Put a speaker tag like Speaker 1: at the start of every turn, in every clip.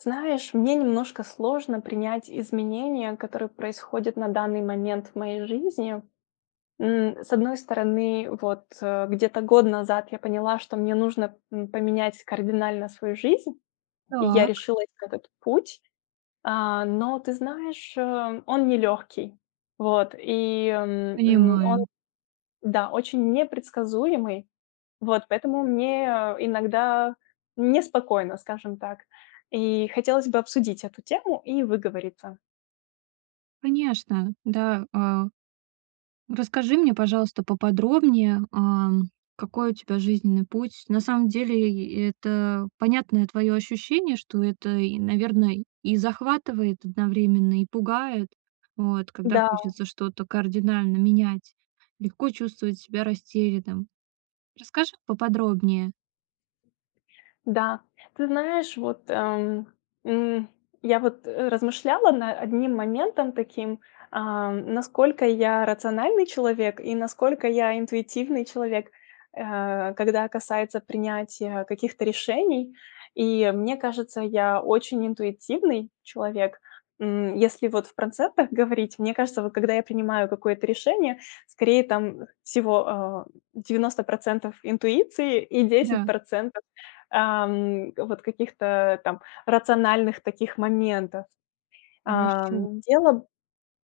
Speaker 1: Знаешь, мне немножко сложно принять изменения, которые происходят на данный момент в моей жизни. М, с одной стороны, вот где-то год назад я поняла, что мне нужно, м, поменять кардинально свою жизнь, и я
Speaker 2: Так.
Speaker 1: решилась на этот путь. А, но ты знаешь, а, он нелегкий, вот, и он,
Speaker 2: Понимаю.
Speaker 1: да, очень непредсказуемый, вот поэтому мне иногда неспокойно, скажем так. И хотелось бы обсудить эту тему и выговориться.
Speaker 2: Конечно, да, а, расскажи мне, пожалуйста, поподробнее, а, какой у тебя жизненный путь. На самом деле и это понятное твоё ощущение, что это и, наверное, и захватывает одновременно, и пугает, вот. Когда
Speaker 1: Да.
Speaker 2: хочется что-то кардинально менять, легко чувствовать себя растерянным. Расскажи поподробнее?
Speaker 1: Да, ты знаешь, вот, ам, м, я вот размышляла над одним моментом таким: а, насколько я рациональный человек и насколько я интуитивный человек, а, когда касается принятия каких-то решений. И мне кажется, я очень интуитивный человек. М, если вот в процентах говорить, мне кажется, вот когда я принимаю какое-то решение, скорее там всего, а, 90 % интуиции и десять
Speaker 2: Да.
Speaker 1: процентов, ам, вот каких-то там рациональных таких моментов.
Speaker 2: Хорошо.
Speaker 1: Ам, дело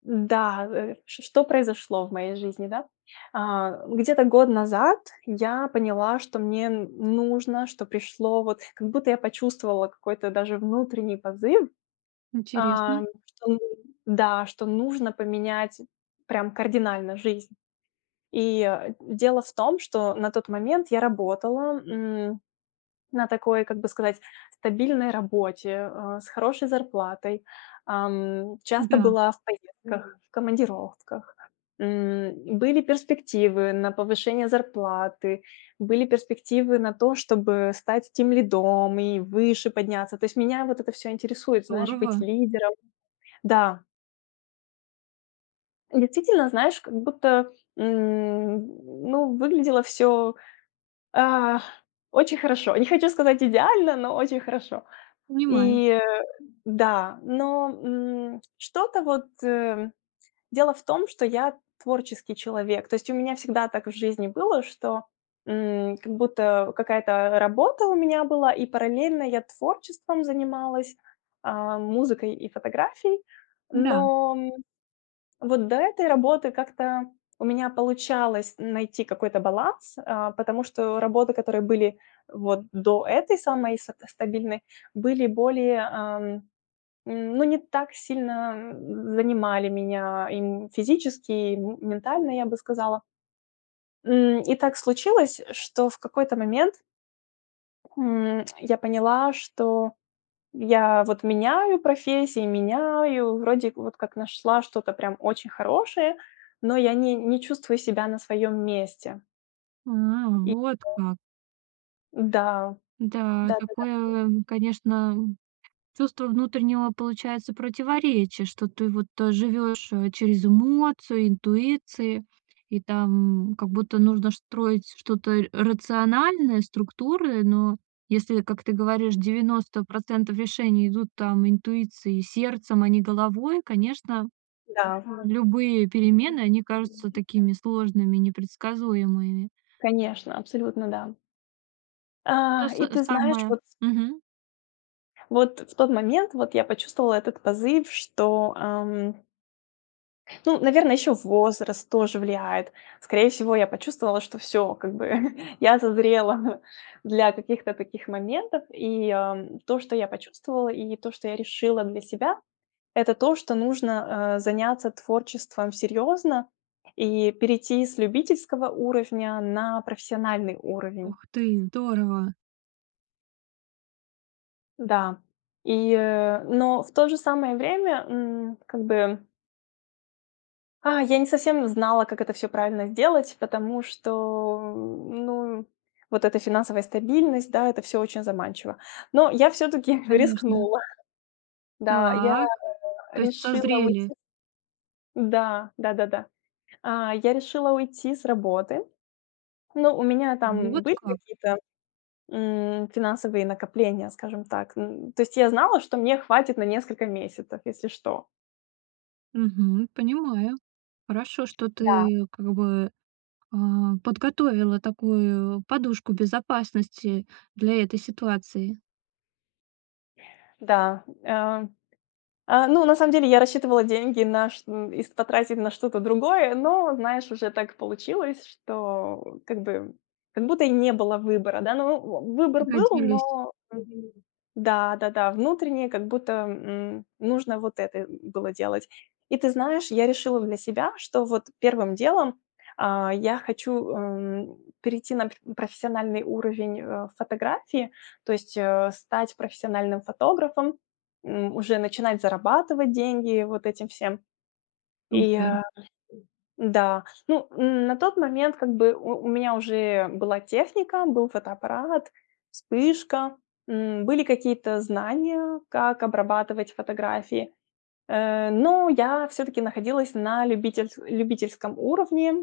Speaker 1: да, э, что произошло в моей жизни, да. А где-то год назад я поняла, что мне нужно, что пришло вот как будто я почувствовала какой-то даже внутренний позыв.
Speaker 2: Интересно.
Speaker 1: Ам, что нужно, да, что нужно поменять прям кардинально жизнь. И дело в том, что на тот момент я работала, м, на такой, как бы сказать, стабильной работе, а, с хорошей зарплатой. Ам, часто
Speaker 2: Да.
Speaker 1: была в поездках, командировках. М, были перспективы на повышение зарплаты, были перспективы на то, чтобы стать тимлидом и выше подняться. То есть меня вот это всё интересует, знаешь, быть
Speaker 2: Здорово.
Speaker 1: лидером. Да. Действительно, знаешь, как будто, м, ну, выглядело всё, а, очень хорошо. Не хочу сказать идеально, но очень хорошо.
Speaker 2: Понимаю.
Speaker 1: И да, но, м, что-то вот дело в том, что я творческий человек. То есть у меня всегда так в жизни было, что, м, как будто какая-то работа у меня была и параллельно я творчеством занималась, а, музыкой и фотографией.
Speaker 2: М-да.
Speaker 1: Но, м, вот до этой работы как-то у меня получалось найти какой-то баланс, а, потому что работы, которые были вот до этой самой са стабильной, были более, ам, ну, не так сильно занимали меня и физически, и ментально, я бы сказала. М, и так случилось, что в какой-то момент М, я поняла, что я вот меняю профессии, меняю, вроде вот как нашла что-то прям очень хорошее, но я не не чувствую себя на своем месте.
Speaker 2: А,
Speaker 1: И.
Speaker 2: вот
Speaker 1: [unintelligible]
Speaker 2: как.
Speaker 1: Да.
Speaker 2: Да,
Speaker 1: Да-да-да.
Speaker 2: такое, а, конечно, чувство внутреннего, получается, противоречия, что ты вот то живешь, э, через эмоцию, интуиции, и там как будто нужно строить что-то рациональное, структуры. Но если, как ты говоришь, 90 % решений идут там интуиции сердцем, а не головой, конечно,
Speaker 1: Да.
Speaker 2: любые перемены, они кажутся
Speaker 1: [unintelligible]
Speaker 2: такими сложными, непредсказуемыми.
Speaker 1: Конечно, абсолютно да.
Speaker 2: То
Speaker 1: А,
Speaker 2: с
Speaker 1: и ты знаешь,
Speaker 2: самое.
Speaker 1: вот
Speaker 2: Мгм.
Speaker 1: Вот, в тот момент, вот, я почувствовала этот позыв, что, ам Ну, наверное, еще возраст тоже влияет. Скорее всего, я почувствовала, что всё, как бы я созрела для каких-то таких моментов. И то, что я почувствовала, и то, что я решила для себя- это то, что нужно, а, заняться творчеством серьезно и перейти с любительского уровня на профессиональный уровень.
Speaker 2: Ух ты, здорово.
Speaker 1: Да и но в то же самое время, м, как бы. А, я не совсем знала, как это всё правильно сделать, потому что, ну, вот эта финансовая стабильность, да, это всё очень заманчиво. Но я всё-таки
Speaker 2: Конечно.
Speaker 1: рискнула. Да, я
Speaker 2: Так. То есть
Speaker 1: решила
Speaker 2: созрели?
Speaker 1: уйти. Да, да-да-да. А, я решила уйти с работы. Но у меня там
Speaker 2: Вот
Speaker 1: были
Speaker 2: как?
Speaker 1: какие-то, м, финансовые накопления, скажем так. Н то есть, я знала, что мне хватит на несколько месяцев, если что.
Speaker 2: Мгм. Понимаю, хорошо, что
Speaker 1: Да.
Speaker 2: ты как бы, а, подготовила такую подушку безопасности для этой ситуации.
Speaker 1: Да, э э, ну, на самом деле я рассчитывала деньги на ш их потратить на что-то другое, но, знаешь, уже так получилось, что как бы как будто и не было выбора, да. Ну, в оу, выбор был,
Speaker 2: Пригодились.
Speaker 1: но мгм, да-да-да. Внутреннее как будто, м, нужно вот это было делать. И ты знаешь, я решила для себя, что вот первым делом, а, я хочу, эм, перейти на пр профессиональный уровень, э, фотографии, то есть, э, стать профессиональным фотографом, м, уже начинать зарабатывать деньги вот этим всем. И
Speaker 2: Супер!
Speaker 1: да, ну, на тот момент как бы у у меня уже была техника, был фотоаппарат, вспышка, м, были какие-то знания как обрабатывать фотографии. Э, но я всё-таки находилась на любительс любительском уровне.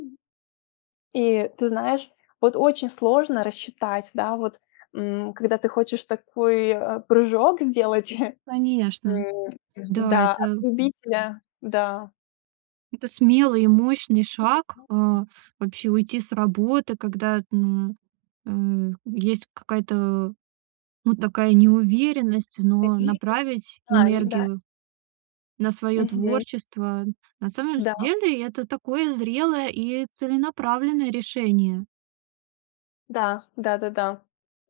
Speaker 1: И ты знаешь, вот очень сложно рассчитать, да, вот, м, когда ты хочешь такой, э, прыжок сделать,
Speaker 2: Конечно, да,
Speaker 1: да, от
Speaker 2: это
Speaker 1: любителя, да.
Speaker 2: Это смелый и мощный шаг, а,
Speaker 1: [unintelligible]
Speaker 2: вообще, уйти с работы, когда, м, э, есть какая-то вот такая неуверенность, но
Speaker 1: Какие-то
Speaker 2: направить
Speaker 1: знаний, да.
Speaker 2: энергию на своё
Speaker 1: Мгм.
Speaker 2: творчество- на самом
Speaker 1: Да.
Speaker 2: деле это такое зрелое и целенаправленное решение.
Speaker 1: Да, да-да-да.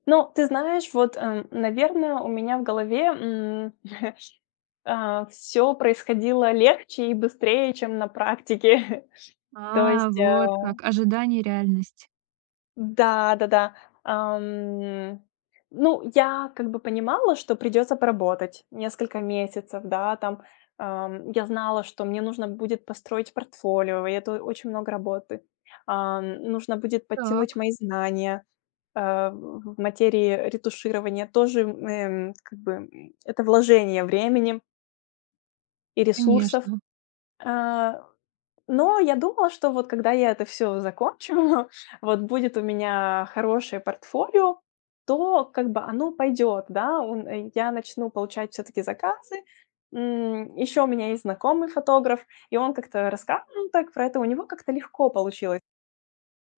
Speaker 1: Ну, ты знаешь, вот, э, наверное, у меня в голове, м, а, всё происходило легче и быстрее, чем на практике, то
Speaker 2: А,
Speaker 1: есть,
Speaker 2: вот
Speaker 1: э
Speaker 2: так. Ожидание, реальность.
Speaker 1: Да, да-да. Ам, ну, я как бы понимала, что придется поработать несколько месяцев, да, там. Ам, я знала, что мне нужно будет построить портфолио, и это очень много работы. Ам, нужно будет подтянуть
Speaker 2: Так.
Speaker 1: мои знания а, в в материи ретуширования. Тоже, эм, как бы, м, это вложение времени и ресурсов.
Speaker 2: Конечно.
Speaker 1: Э, но я думала, что вот когда я это всё закончу, вот будет у меня хорошее портфолио, то как бы оно пойдет. Да, он, э, я начну получать всё-таки заказы. М, ещё у меня есть знакомый фотограф, и он как-то рассказывал так про это, у него как-то легко получилось.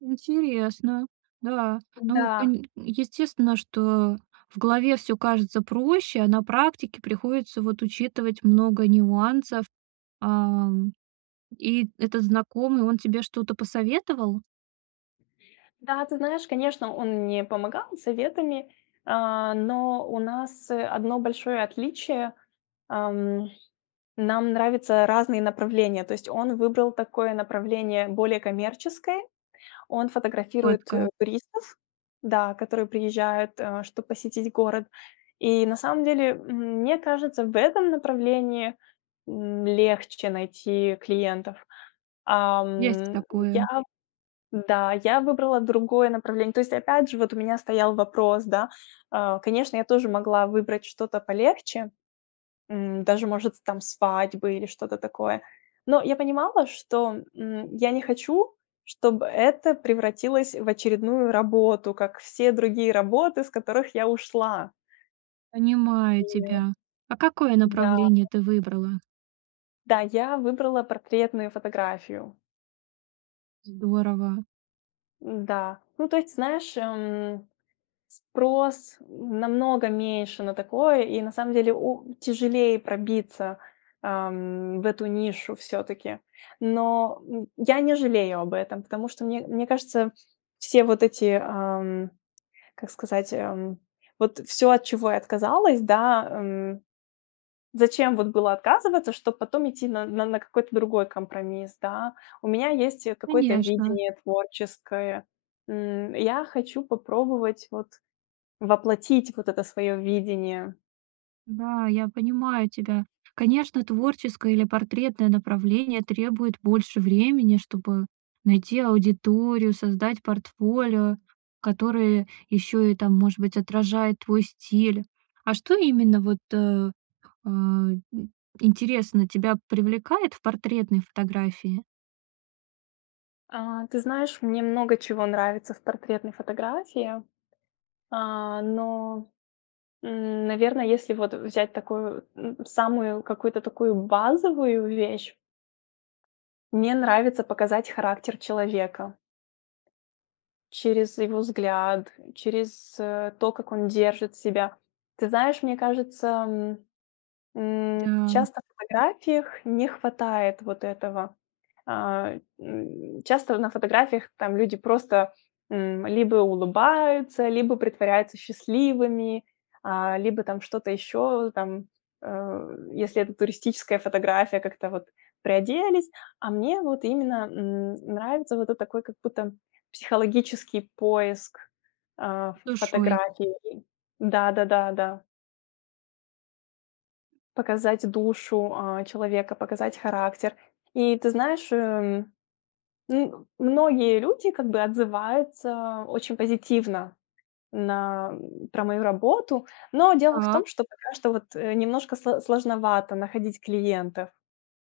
Speaker 2: Интересно, да. Ну,
Speaker 1: Да.
Speaker 2: кань естественно, что в голове всё кажется проще, а на практике приходится вот учитывать много нюансов. А, и этот знакомый, он тебе что-то посоветовал?
Speaker 1: Да, ты знаешь, конечно, он мне помогал советами, а, но у нас одно большое отличие, ам, нам нравятся разные направления. То есть он выбрал такое направление более коммерческое. Он
Speaker 2: Вот
Speaker 1: фотографирует, э,
Speaker 2: как.
Speaker 1: туристов, да, которые приезжают, э, чтобы посетить город. И на самом деле, м, мне кажется, в этом направлении, м, легче найти клиентов.
Speaker 2: Есть
Speaker 1: Ам, я,
Speaker 2: такое.
Speaker 1: да, я выбрала другое направление. То есть опять же вот у меня стоял вопрос, да. Э, конечно, я тоже могла выбрать что-то полегче, м, даже может там свадьбы или что-то такое. Но я понимала, что, м, я не хочу, чтобы это превратилось в очередную работу, как все другие работы, с которых я ушла.
Speaker 2: Понимаю
Speaker 1: И
Speaker 2: тебя. А какое
Speaker 1: да.
Speaker 2: направление ты выбрала?
Speaker 1: Да, я выбрала портретную фотографию.
Speaker 2: Здорово.
Speaker 1: М-да. Ну, то есть, ты знаешь, эм, спрос намного меньше на такое, и на самом деле о тяжелее пробиться, ам, в эту нишу всё-таки. Но, м, я не жалею об этом, потому что мне мне кажется все вот эти, ам, как сказать, ам, вот всё, от чего я отказалась, да, м, зачем вот было отказываться, чтобы потом идти на на какой-то другой компромисс, да. У меня есть, э, какое-то
Speaker 2: Конечно.
Speaker 1: видение творческое. М, я хочу попробовать вот воплотить вот это свое видение.
Speaker 2: Да, я понимаю тебя. Конечно, творческое или портретное направление требует больше времени, чтобы найти аудиторию, создать портфолио, которое ещё и там, может быть, отражает твой стиль. А что именно вот, э, а, и интересно, тебя привлекает в портретной фотографии?
Speaker 1: А, ты знаешь, мне много чего нравится в портретной фотографии. А, но, м, наверное, если вот взять такую, м, самую какую-то такую базовую вещь мне нравится показать характер человека через его взгляд, через, э, то, как он держит себя. Ты знаешь, мне кажется, м м,
Speaker 2: Да.
Speaker 1: часто на фотографиях не хватает вот этого. А, м, часто на фотографиях там люди просто, м, либо улыбаются, либо притворяются счастливыми, а, либо там что-то еще, там, э, если это туристическая фотография, как-то вот приоделись. А мне вот именно, м, нравится вот эт такой как будто психологический поиск, а, в
Speaker 2: Душой.
Speaker 1: фотографии. Да да да да. Показать душу, а, человека, показать характер. И ты знаешь, эм, ну, многие люди как бы отзываются очень позитивно на про мою работу. Но дело в
Speaker 2: Так.
Speaker 1: том, что пока что, вот, немножко сло сложновато находить клиентов.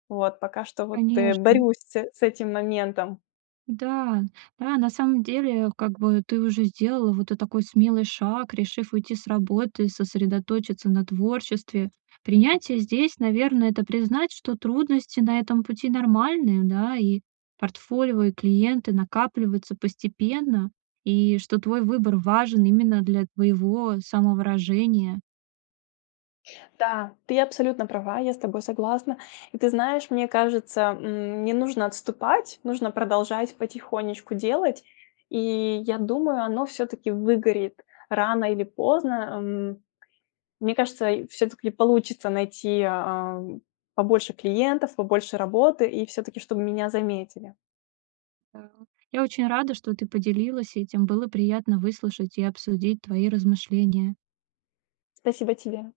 Speaker 1: Вот, пока что, вот, э,
Speaker 2: Конечно.
Speaker 1: борюсь с с этим моментом.
Speaker 2: Да да, на самом деле, как бы ты уже сделала вот этот такой смелый шаг, решив уйти с работы, сосредоточиться на творчестве. Принятие здесь, наверное, это признать, что трудности на этом пути нормальные, да, и портфолио, и клиенты накапливаются постепенно, и что твой выбор важен именно для твоего самовыражения.
Speaker 1: Да, ты абсолютно права, я с тобой согласна. И ты знаешь, мне кажется, м, не нужно отступать, нужно продолжать потихонечку делать. И я думаю, оно всё-таки выгорит рано или поздно. Эм, мне кажется, всё-таки получится найти, а, побольше клиентов, побольше работы и всё-таки, чтобы меня заметили.
Speaker 2: Да. Я очень рада, что ты поделилась этим. Было приятно выслушать и обсудить твои размышления.
Speaker 1: Спасибо и тебе.